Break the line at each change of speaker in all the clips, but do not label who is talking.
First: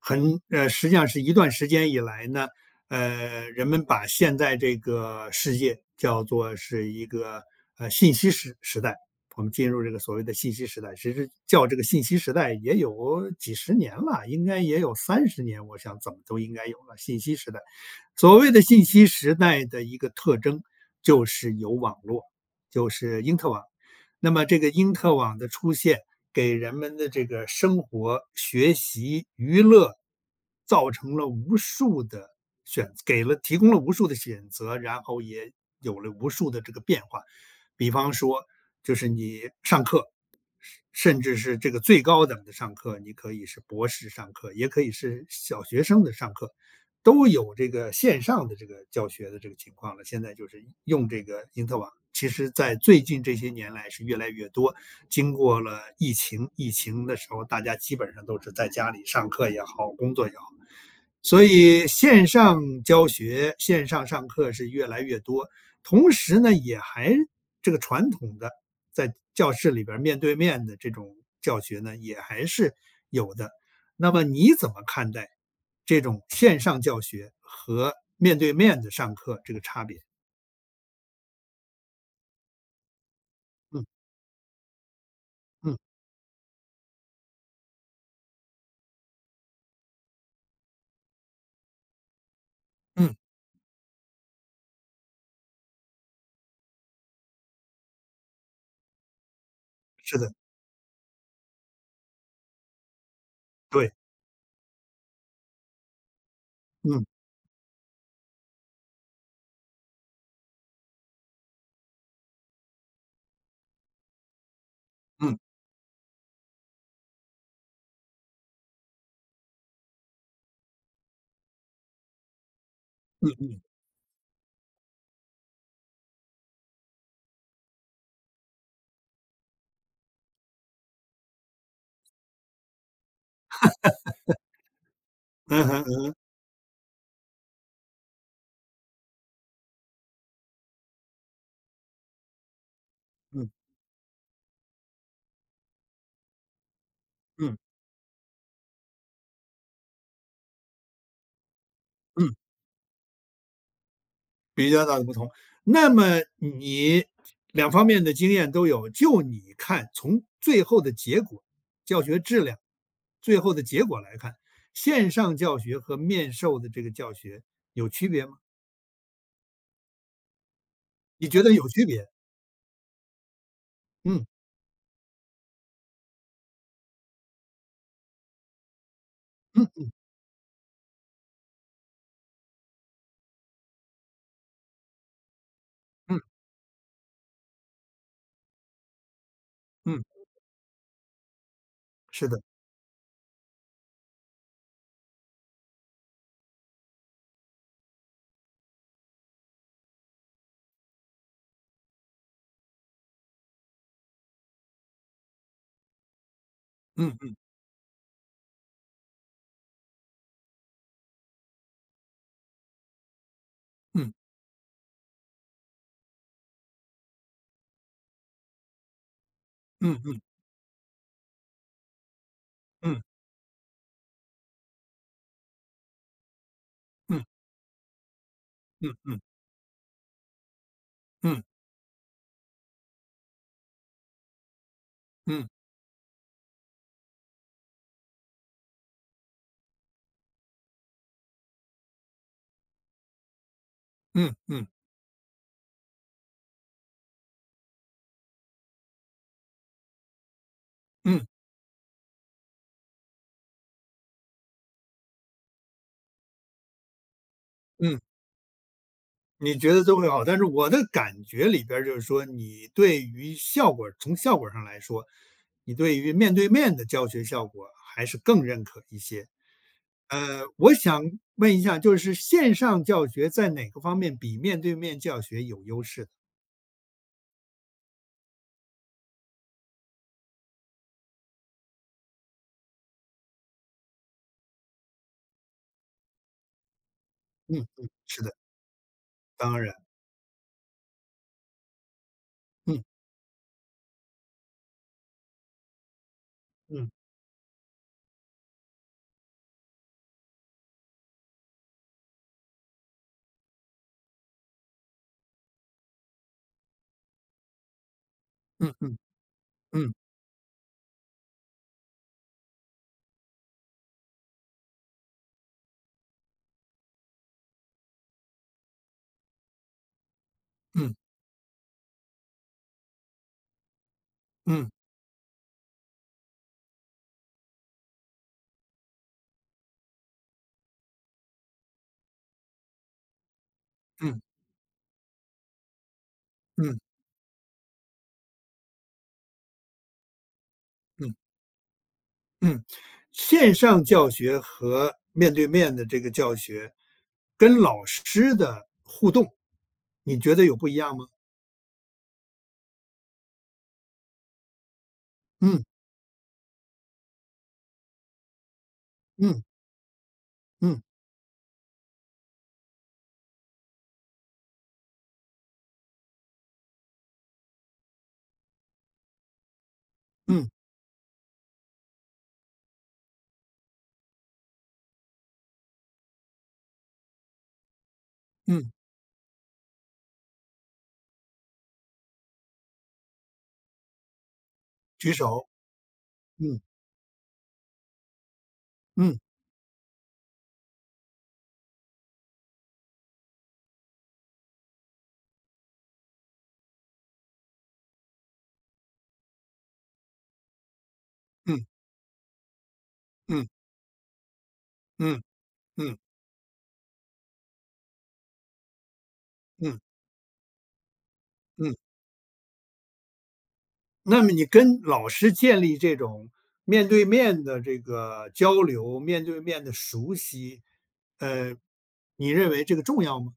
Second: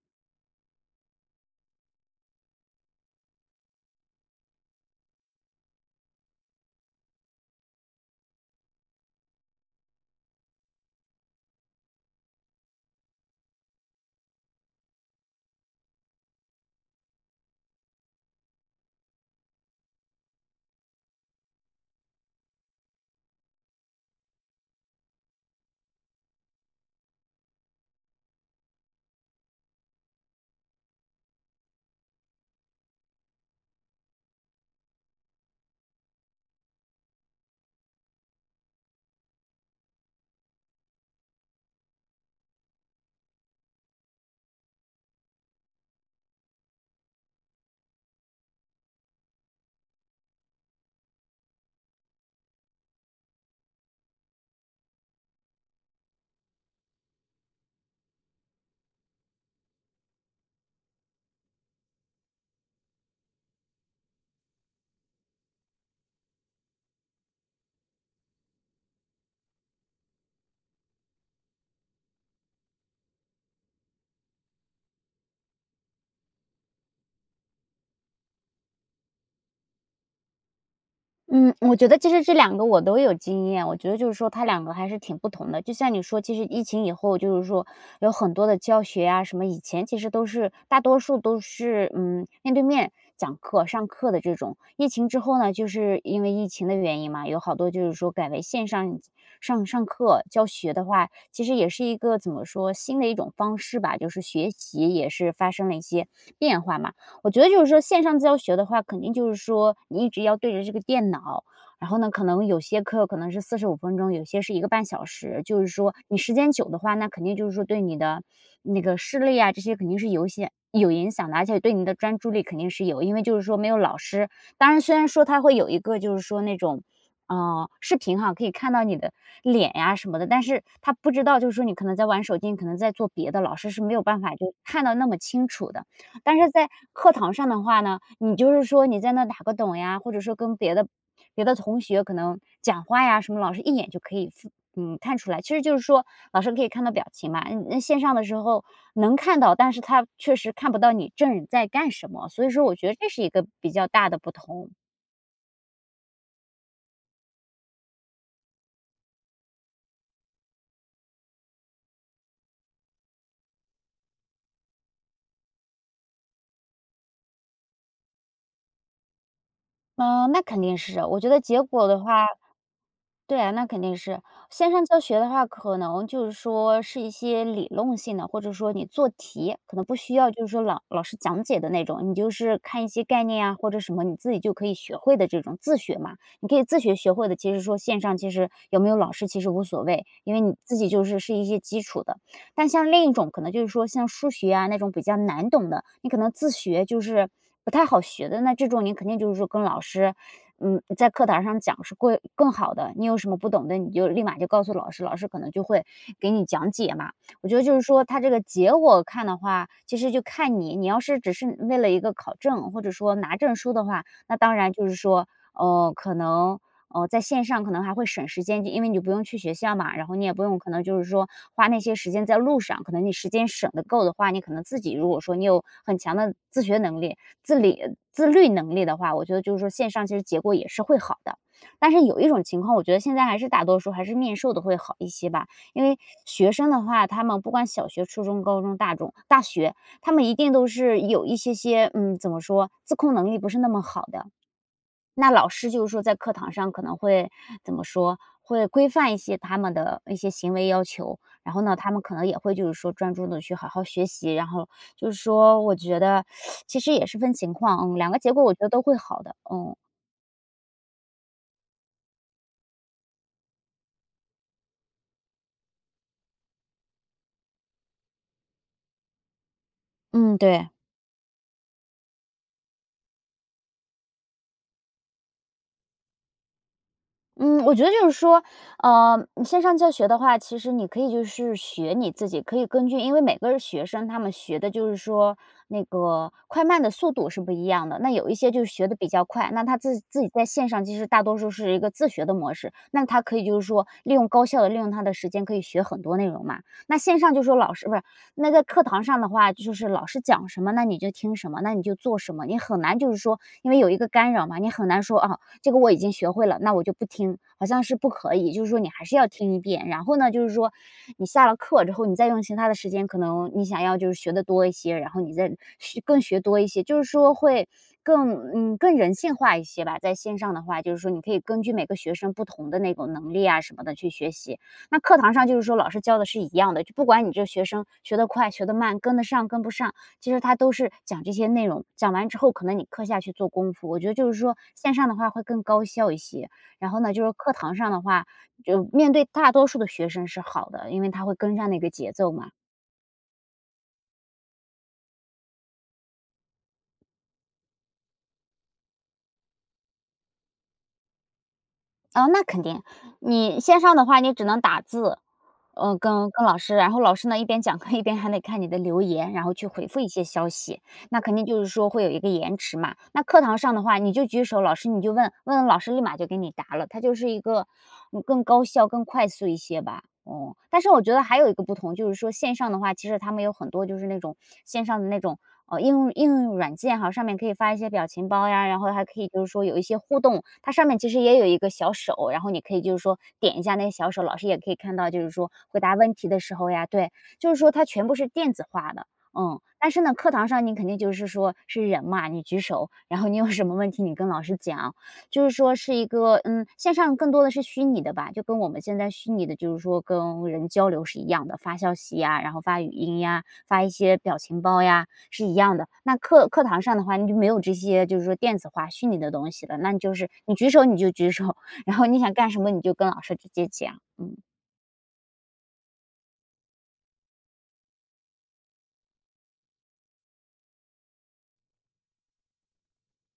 实际上是一段时间以来呢，人们把现在这个世界叫做是一个信息时代，我们进入这个所谓的信息时代，其实叫这个信息时代也有几十年了，应该也有30年，我想怎么都应该有了。信息时代，所谓的信息时代的一个特征就是有网络，就是因特网。那么这个因特网的出现，给人们的这个生活、学习、娱乐造成了无数的选，给了提供了无数的选择，然后也有了无数的这个变化。比方说，就是你上课。甚至是这个最高等的上课，你可以是博士上课，也可以是小学生的上课，都有这个线上的这个教学的这个情况了。现在就是用这个因特网，其实，在最近这些年来是越来越多。经过了疫情，疫情的时候，大家基本上都是在家里上课也好，工作也好，所以线上教学、线上上课是越来越多。同时呢，也还这个传统的在教室里边儿面对面的这种教学呢，也还是有的。那么你怎么看待这种线上教学和面对面的上课这个差别？
嗯，我觉得其实这两个我都有经验，我觉得
嗯
就是说它两个还是挺不同的。就
嗯
像你说，其实疫情以后，就是说有很多的教学啊，什么以前其实都是大多数都是面对面
嗯，
讲课、上课的这种。疫情之后呢，就是因为疫情的原因嘛，有好多就是说改为线上上
是
课
的，
教学的话，其实也是一个怎么说新的一种方式
对，
吧，就是学习也是发生了一些变化嘛。
嗯
我觉得就是说线上教学的话，肯定就是说你一直要对着这个电脑，然后呢，可能有些课可能是45分钟，有些是一个半小
嗯
时，就是说你时间久的话，那肯定就是说对你的那个视力啊，这些肯定是有一些有影响的，而且对你的专注力肯定是有，因为
嗯
就是说
嗯，
没有老师。当然虽然说他会有一个就是说那种，视频哈，可以看到你的脸呀什么的，但是他不知道就是说你可能在玩手机，你可能在做别的，老师是没有办法就看到那么清
嗯
楚的。
嗯
但是在课堂上的话呢，你就是说你在那打个盹呀，或者说跟别的同学可能讲话呀什么，
嗯
老师一眼就可以看出来。其实就是说老师可以看到表情嘛，
嗯
那线上的时候能看到，但是他确实看不到你正在干什么，
嗯。
所以说我觉得这是一个比较大的不同。
比较大的不同，那么你两方面的经验都有，就你看从最后的结果、教学质量、最后的结果来看，线上教学和面授的这个教学有区别吗？
嗯，那肯定是，我
你
觉得
觉得
结
有区
果的
别？
话对啊，那肯定是。
嗯
线上教学的话，可能就是说是一些理论性的，或者说你做题，可能
嗯
不需要就是说老师讲解的那种，你就是看一些概念啊，或者什么你自己就可以学会的这种自学嘛。
嗯
你可以自学学会的，其实说线上其实有没有老师其实无所
嗯，
谓，因为你自己就是一些基础的。
是的，
但像另一种可能就是说像数学啊那种比较难懂的，你可能自学就是不太好学的，那这种你肯定就是说跟老师在课堂上讲是会更好的。你有什么不懂的，你就立马就告诉老师，老师可能就会给你讲解嘛。
嗯嗯
我觉得就是说，它这个结果看的话，其实就看你，你要是只是为了一个考证或者说拿证书的话，
嗯
那当然就是说，呃，可能。呃，在线上可能还会省时间，就因为你就不用去学校嘛，
嗯
然后
嗯
你也不用可能就是说花那些时间在路上，可
嗯
能你时间省得够的话，你可能自己如果说你有很强的自学能力，
嗯
自理自律能力
嗯
的话，
嗯
我觉得就是说线上其实结果也是会好的。但是有一种情况，我觉得现在还是大多数还是面授的会好一些吧，
嗯
因为学生的话，他们不管小学、初中、高中、大中、大学，他们一定都是有一些，嗯，怎么说，自控能力不是那么好的。
嗯嗯
那老师就是说在课堂上可能会怎么说，会规范一些他们的一些行为要求，然后呢，他们可能也会就是说专注的去好好学习，然后就是说我觉得其实也是分情况，嗯，
嗯。
两个结果我觉得都会好的，
你觉
嗯，
得都会好，但是我的感觉里边儿就是说，你对于效果从效果上来说，你对于面对面的教学效果还是更认可一些。
嗯，对。
我想问一下，就是线上教学在哪个方面比面对面教学有优势？
嗯，我觉得就是说，线上教学的话，其实你可以就是学你自己，可以根据因为每个学生他们学的就是说那个快慢的速度是不一
嗯嗯，
样的，那
是
有
的，
一些就是学的比较快，
当
那
然，
他自己在线上其实大多数是一个自学的模式，
嗯
那他可以就是说利用高效的利用他的时间，可以学很多内容嘛。
嗯
那线上就说老师不是那在课堂上的话，就是老师讲什么，那你就听什么，那你就做什么，你很难就是说因为有一个干扰嘛，你很难说啊。这个我已经学会了，那我就不听，好像是不可以。就是
嗯
说你
嗯
还是要听一遍，
嗯
然后呢，就是说你下了课之后，你再用其他的时间，可能你想要就是学的多一些，然后你再学更多一些，就是说会更更人性化一些吧。在线上的话，就
嗯
是说你可以根据每个学生不同的那种能力啊什么的去学习。
嗯
那课堂上就是说老师教的是一样的，就不管你这学生学得快学得慢，跟得上跟不上，其实他都是讲这些内容，讲完之后可能你课下去做功夫，我觉
嗯
得
嗯
就是说线上的话会更高效一些。
嗯嗯。
然后呢，就是课堂上的话，就面对大多数的学生是好的，因为他会跟上那个节奏嘛。
嗯，线上教学和面对面的这个教学，跟老师的互动，你觉得有不一样吗？
哦，那肯定，你线上的话你只能打字，
嗯
跟老师，然后老师呢一边讲课一边还得看你的留言，
嗯
然后去回复一些消息。
嗯
那肯定就是说会有一个延迟嘛。那课堂上的话，你就举手，老师你就问，问了老师立马就给你答了，它就是一个更高效、更快速一些吧。
嗯
哦，但是我觉得还有一个不同，就是说线上的话，其实他们有很多就是那种线上的那种应用软件哈，上面可以发一些表情包呀，
嗯，
然后还可以就是说有一些互动，它上面其实也有一个小手，然后你可以就是说点一下那个小手，老师也可以看到，
举
就是
手，
说回答问题的时
嗯
候呀，对，就是说它全部是电子化的，
嗯
嗯，但是呢，课堂上你肯定就是说是人嘛，你举手，然后你有什么问题你跟老师讲，就是说是一个嗯，线上更多的是虚拟的吧，就跟我们现在虚拟的，就是说跟人交流是一样的，
嗯
发消息呀，然后发语音呀，
嗯
发一些表情包呀，
嗯
是一样的。
嗯
那课堂上的话，你就没有这些就是说电子化虚拟的东西了，
嗯
那你就是你举手你就举手，
嗯。
然后你想干什么你就跟老师直接讲，
那么
嗯。
你跟老师建立这种面对面的这个交流，面对面的熟悉，呃，你认为这个重要吗？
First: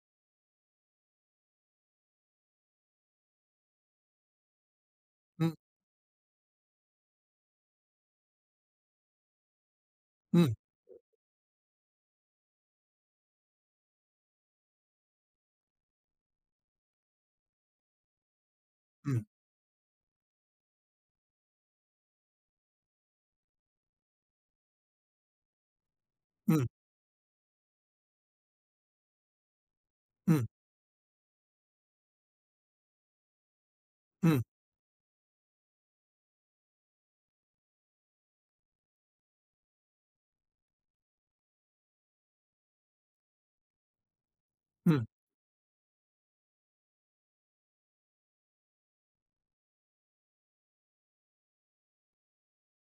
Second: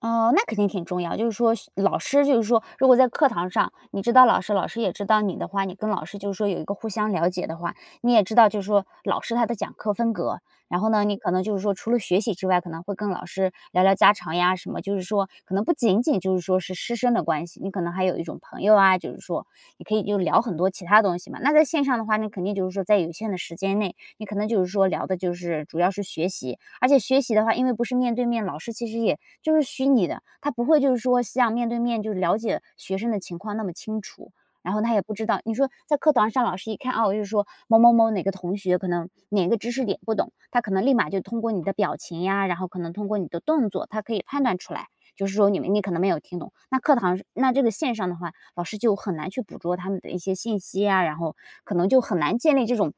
哦，那肯定挺重要。就是说学老师就是说，如果在课堂上，你知道老师，老师也知道你的
嗯
话，你跟老师就是说有一个互相了解的话，你也知道就是说老师他的讲课风格，
嗯
然后呢，你可能就是说除了学习之外，可能会跟老师聊聊家常呀什么，就是说可能不仅仅就是说是师生的关系，你可能还有一种朋友啊，就是
嗯
说你可以就聊很多其他东西嘛。那在线上的话，那肯定就是说在有限的时间内，你可能就是说聊的就是主要是学习，
嗯
而且学习的话，因为不是面对面，老师其实也就是虚拟的，
嗯
他不会就是说像面对面就是了解学生的情况那么清楚。
嗯嗯
然后他也不知道，你说在课堂上，老师一看哦，就是说某某某哪个同学可能哪个知识点不懂，他可能立马就通过你的表情呀，然后可能通过你的动作，他可以判断出来，
嗯
就是说你可能没有听懂。那课堂那这个线上的话，老师就很难去捕捉他们的一些信息啊，然后可能就很难建立这种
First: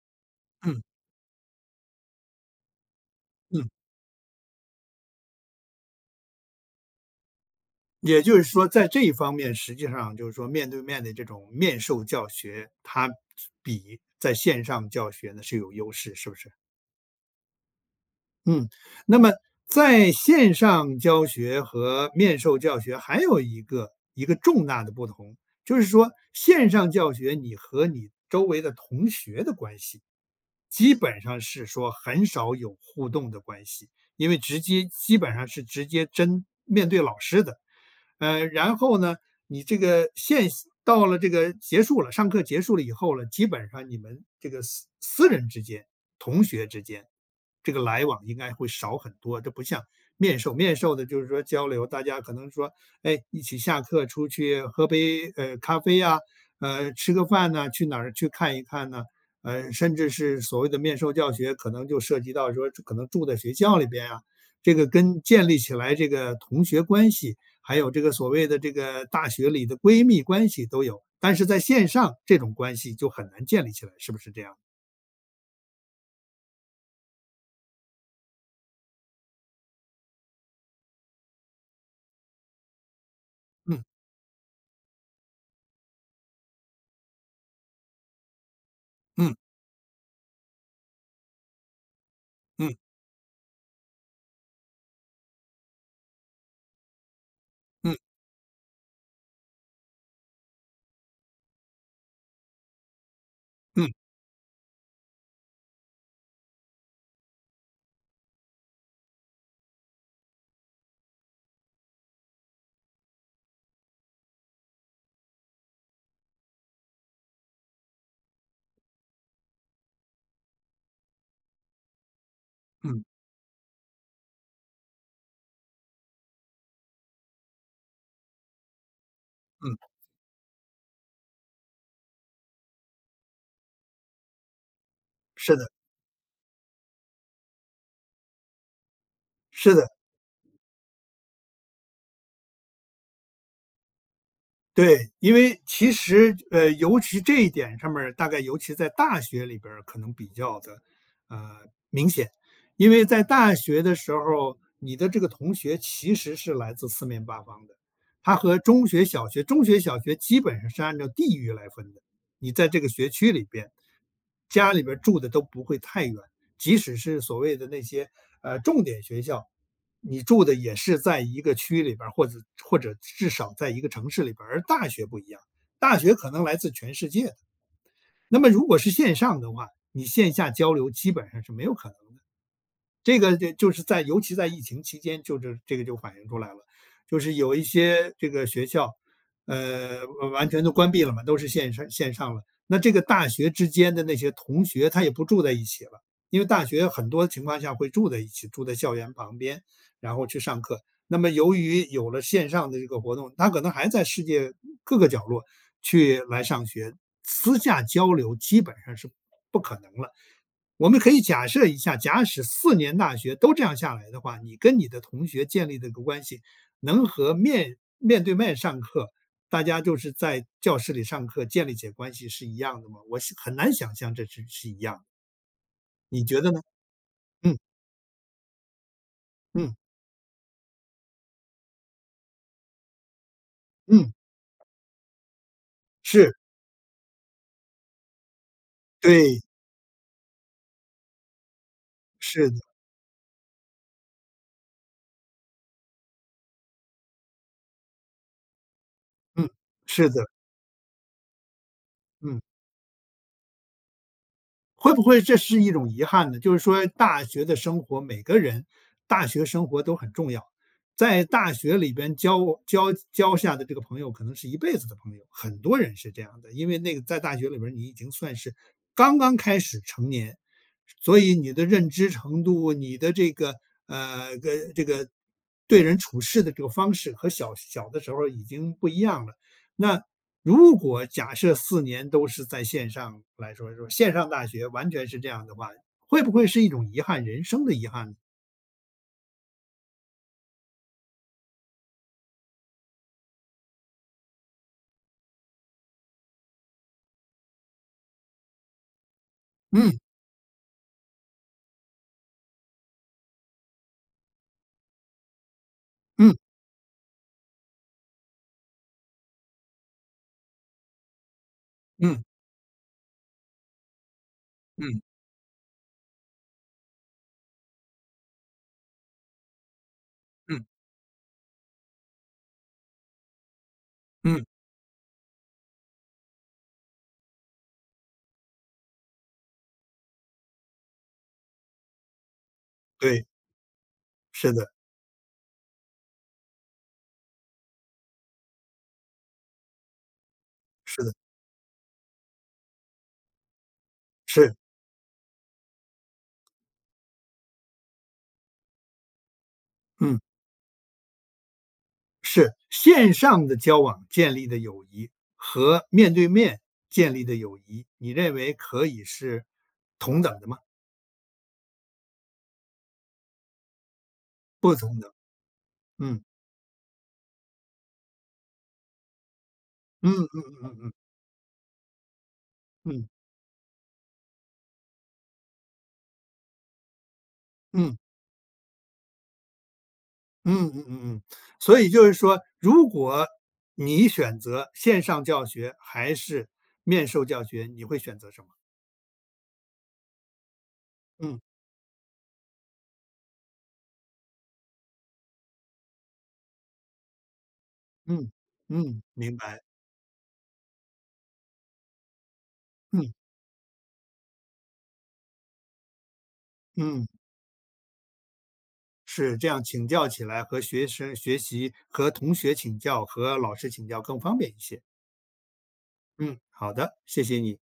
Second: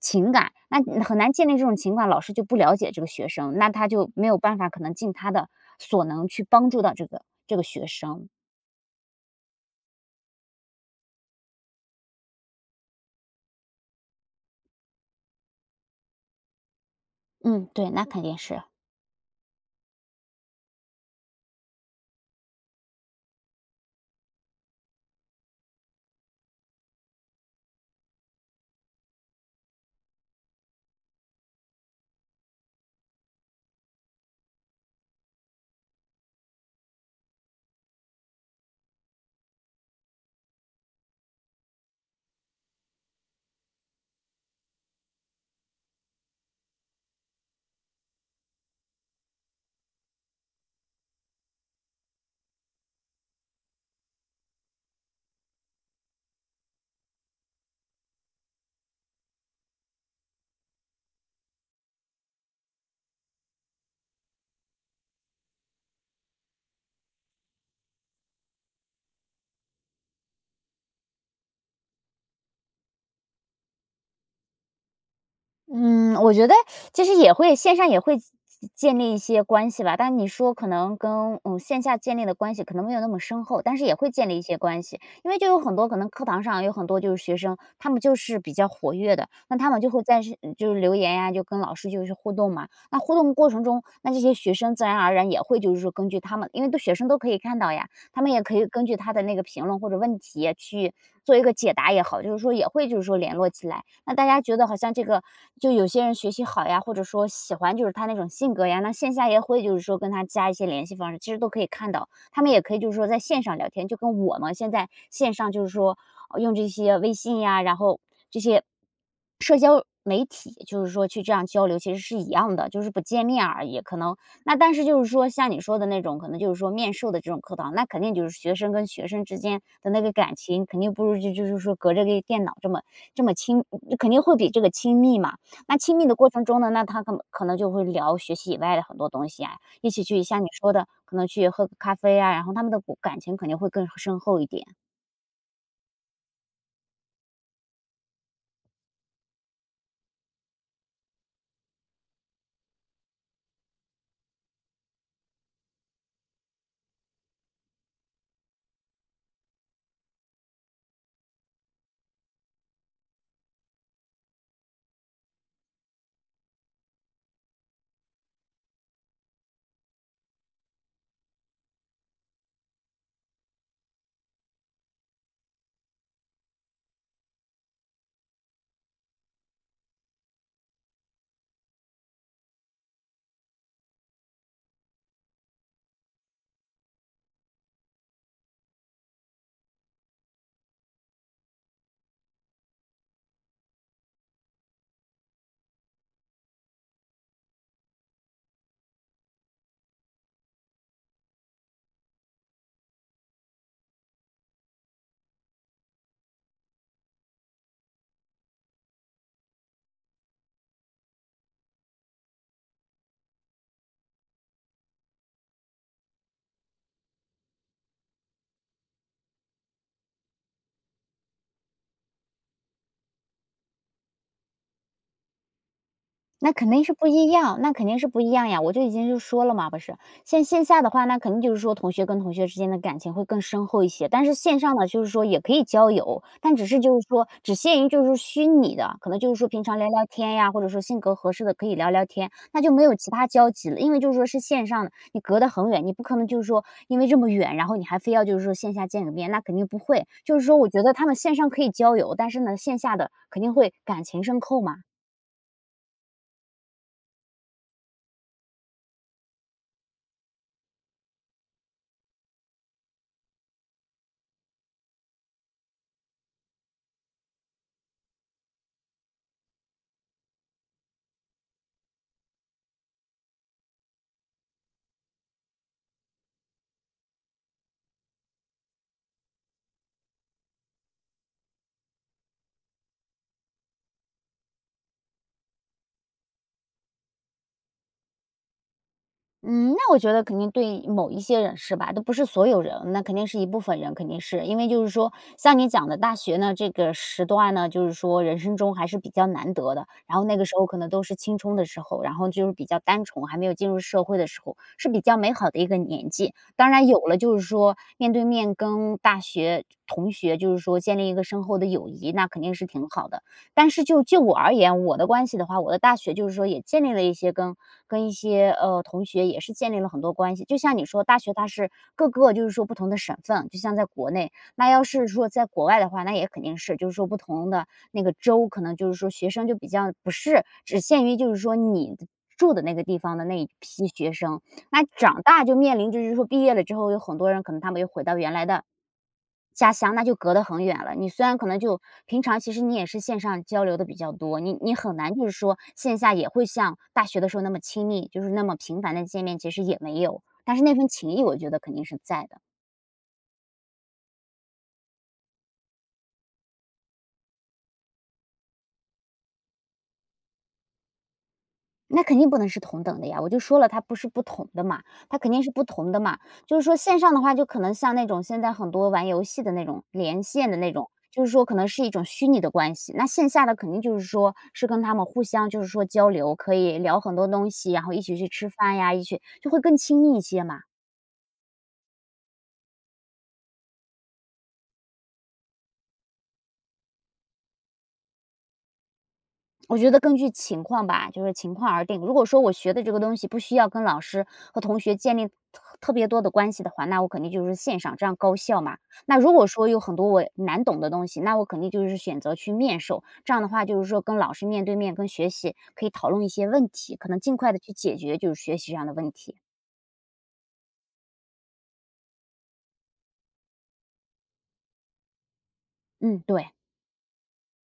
情感，
嗯
那很难建立这种情感，老师就不了解这个学生，
嗯。
那他就没有办法可能尽他的所能去帮助到这个学
也
生。
就是说，在这一方面，实际上就是说，面对面的这种面授教学，它比在线上教学呢是有优势，是不是？
嗯，对，那肯定是。
嗯，那么在线上教学和面授教学还有一个重大的不同，就是说线上教学你和你周围的同学的关系，基本上是说很少有互动的关系，因为基本上是直接针面对老师的。然后呢，你这个到了这个结束了，上课结束了以后了，基本上你们这个私人之间、同学之间，这个来往应该会少很多。这不像面授，面授的就是说交流，大家可能说，哎，一起下课出去喝杯咖啡呀、吃个饭呐、去哪儿去看一看呢、甚至是所谓的面授教学，可能就涉及到说可能住在学校里边啊，这个跟建立起来这个同学关系。还有这个所谓的这个大学里的闺蜜关系都有，但是在线上这种关系就很难建立起来，是不是这样？
嗯，我觉得其实也会线上也会建立一些关系吧，但你说可能跟线下建立的关系可能没有那么深厚，但
嗯
是也会建立一些关系，因为就有很多可能课堂上有很多就是学生，他们就是比较活跃的，
嗯
那他们就会在是就是留言呀、就跟老师就是互动嘛。
嗯
那互动过程中，那这些学生自然而然也会就是说根据他们，因为都学生都可以看到呀，
嗯
他们也可以根据他的那个评论或者问题去做一个解答也好，就是说也会就是说联络起来。
嗯
那大家觉得好像这个就有些人学习好呀，或者说喜欢就是他那种性格呀，那线下也会就是说跟他加一些联系方式，其实都可以看到。他们也可以就是说在线上聊天，就跟我们现在线上就是说，用这些微信呀，然后这些媒体，就是说去这样交流其实是一样的，就是不
嗯
见面而已。可能那但是就是说像你说的那种，可能就是说面授的这种课堂，那肯定就是学生跟学生之间
嗯，
的那个感情，肯定不如就是说隔着个电脑这么这么亲，肯定会比这个亲密嘛。
是的，
那亲密的过程中呢，那他可能就会聊学习以外的很多东西啊，
是的。
一起去像你说的，可能去喝个咖啡啊，然后他们的感情肯定会更深厚一点。
对，因为其实尤其这一点上面儿大概尤其在大学里边儿可能比较的呃明显，因为在大学的时候，你的这个同学其实是来自四面八方的，他和中学、小学，中学、小学基本上是按照地域来分的，你在这个学区里边，家里边儿住的都不会太远，即使是所谓的那些重点学校，你住的也是在一个区里边儿，或者至少在一个城市里边儿，而大学不一样，大学可能来自全世界的。那么如果是线上的话，你线下交流基本上是没有可能的。这个就是在尤其在疫情期间，就是这个就反映出来了，就是有一些这个学校，呃，完全都关闭了嘛，都是线上了。那这个大学之间的那些同学，他也不住在一起了，因为大学很多情况下会住在一起，住在校园旁边，然后去上课。那么由于有了线上的这个活动，他可能还在世界各个角落去来上学，私下交流基本上是不可能了。我们可以假设一下，假使4年大学都这样下来的话，你跟你的同学建立的个关系，能和面对面上课，大家就是在教室里上课建立起关系是一样的吗？我是很难想象这是一样的，你觉
那
得呢？
肯定是不一
嗯
样，那肯定是不一样呀！我就已经就说了嘛，
嗯
不是，线下的话，那肯定就是说同学跟同学之间的感情会更深厚一些，
嗯，
但是线上呢，就是说也可以交友，
是，
但只是就是说只限于就是说虚拟的，可能就是
对，
说平常聊聊天呀，或者说性格合适的可以聊聊天，
是的，
那就没有其他交集了，因为就是说是线上的，你隔得很远，你不可能就是说因为这么远，然后你还非要就是说线下见个面，那
嗯，
肯定不会。
是的，
就是说，我觉得他们线上可以交友，但
嗯。
是呢，线下的肯定会感情深厚嘛。
会不会这是一种遗憾呢？就是说大学的生活，每个人大学生活都很重要，在大学里边交下的这个朋友，可能是一辈子的朋友，很多人是这样的。因为那个在大学里边，你已经算是刚刚开始成年，所以你的认知程度、你的这个呃个这个对人处事的这个方式和小小的时候已经不一样了。那如果假设4年都是在线上来说说线上大学完全是这样的话，会不会是一种遗憾，人生的遗憾呢？
嗯，那我觉得肯定对某一些人是吧，都不是所有人，那肯定是一部分人，肯定是因为就是说，像你讲的大学呢，这个时段呢，就是说人生中还是比较难得的。
嗯
然后那个时候可能都是青春的时候，然后就是比较单纯，还没有进入社会的时候，是比较美好的一个年纪。
嗯
当然有了，就是说面对面跟大学同学，就是说建立一个深厚的友谊，
嗯
那肯定是挺好的。但是就我而言，我
嗯
的关系的话，我的大学就是说也建立了一些跟跟一些同学也是建立了很多关系。就
嗯
像你说，大学它是各个就是说不同的省份，就像在国内，
嗯，
那要是说在国外的话，那也肯定是就是说不同的那个州，可能就是说学生就比较不是只限于就是说你住的那个地方的
对，
那一批学生，
是的，
那长大就面临就是说毕业了之后，有很多人可能他们又回到原来的家乡那就隔得很远了。
是
你
的，
虽然可能就平常其实你也是线上交流的比较多，
是，
你很难就是说线下也会像大学的时候那么亲密，就是那么频繁的见面，其实也没
嗯，
有。但是那份情谊我觉得肯定是在的。
是。线上的交往建立的友谊和面对面建立的友谊，你认为可以是同等的吗？
那肯定不能是同等的呀，我就说了它不是不同的
不
嘛，
同等。
它肯定是不同的嘛。
嗯。
就是说线上的话，就可能像那种现在很多玩游戏的那种
嗯
连
嗯
线
嗯
的那
嗯
种，
嗯
就是说可能是一种虚拟的关系。
嗯。
那线下的肯定就是说是跟他们互相就是说交流，可以聊很多东西，然后
嗯
一起去吃饭呀，一起就会更亲密一些嘛。
嗯嗯嗯嗯，所以就是说，如果你选择线上教学还是面授教学，你会选择什么？
我觉得根据情况吧，就是
嗯
情况而定。如果说我学的这个东西不需要跟老师和同学建立特别多的关系的话，那我肯定就是线上，这样
嗯
高效嘛。
嗯，
那如
明
果
白。
说有很多我难懂的东西，那我肯定就是选择去面授。
嗯
这样的话，就是说跟老师面对面跟学习，可以讨论一些问题，
嗯，
可能尽快的去解决就是学习上的问
是
题。
这样，请教起来和学生学习和同学请教和老师请教更方便一些。
嗯，
嗯，
对。
好的，谢谢你。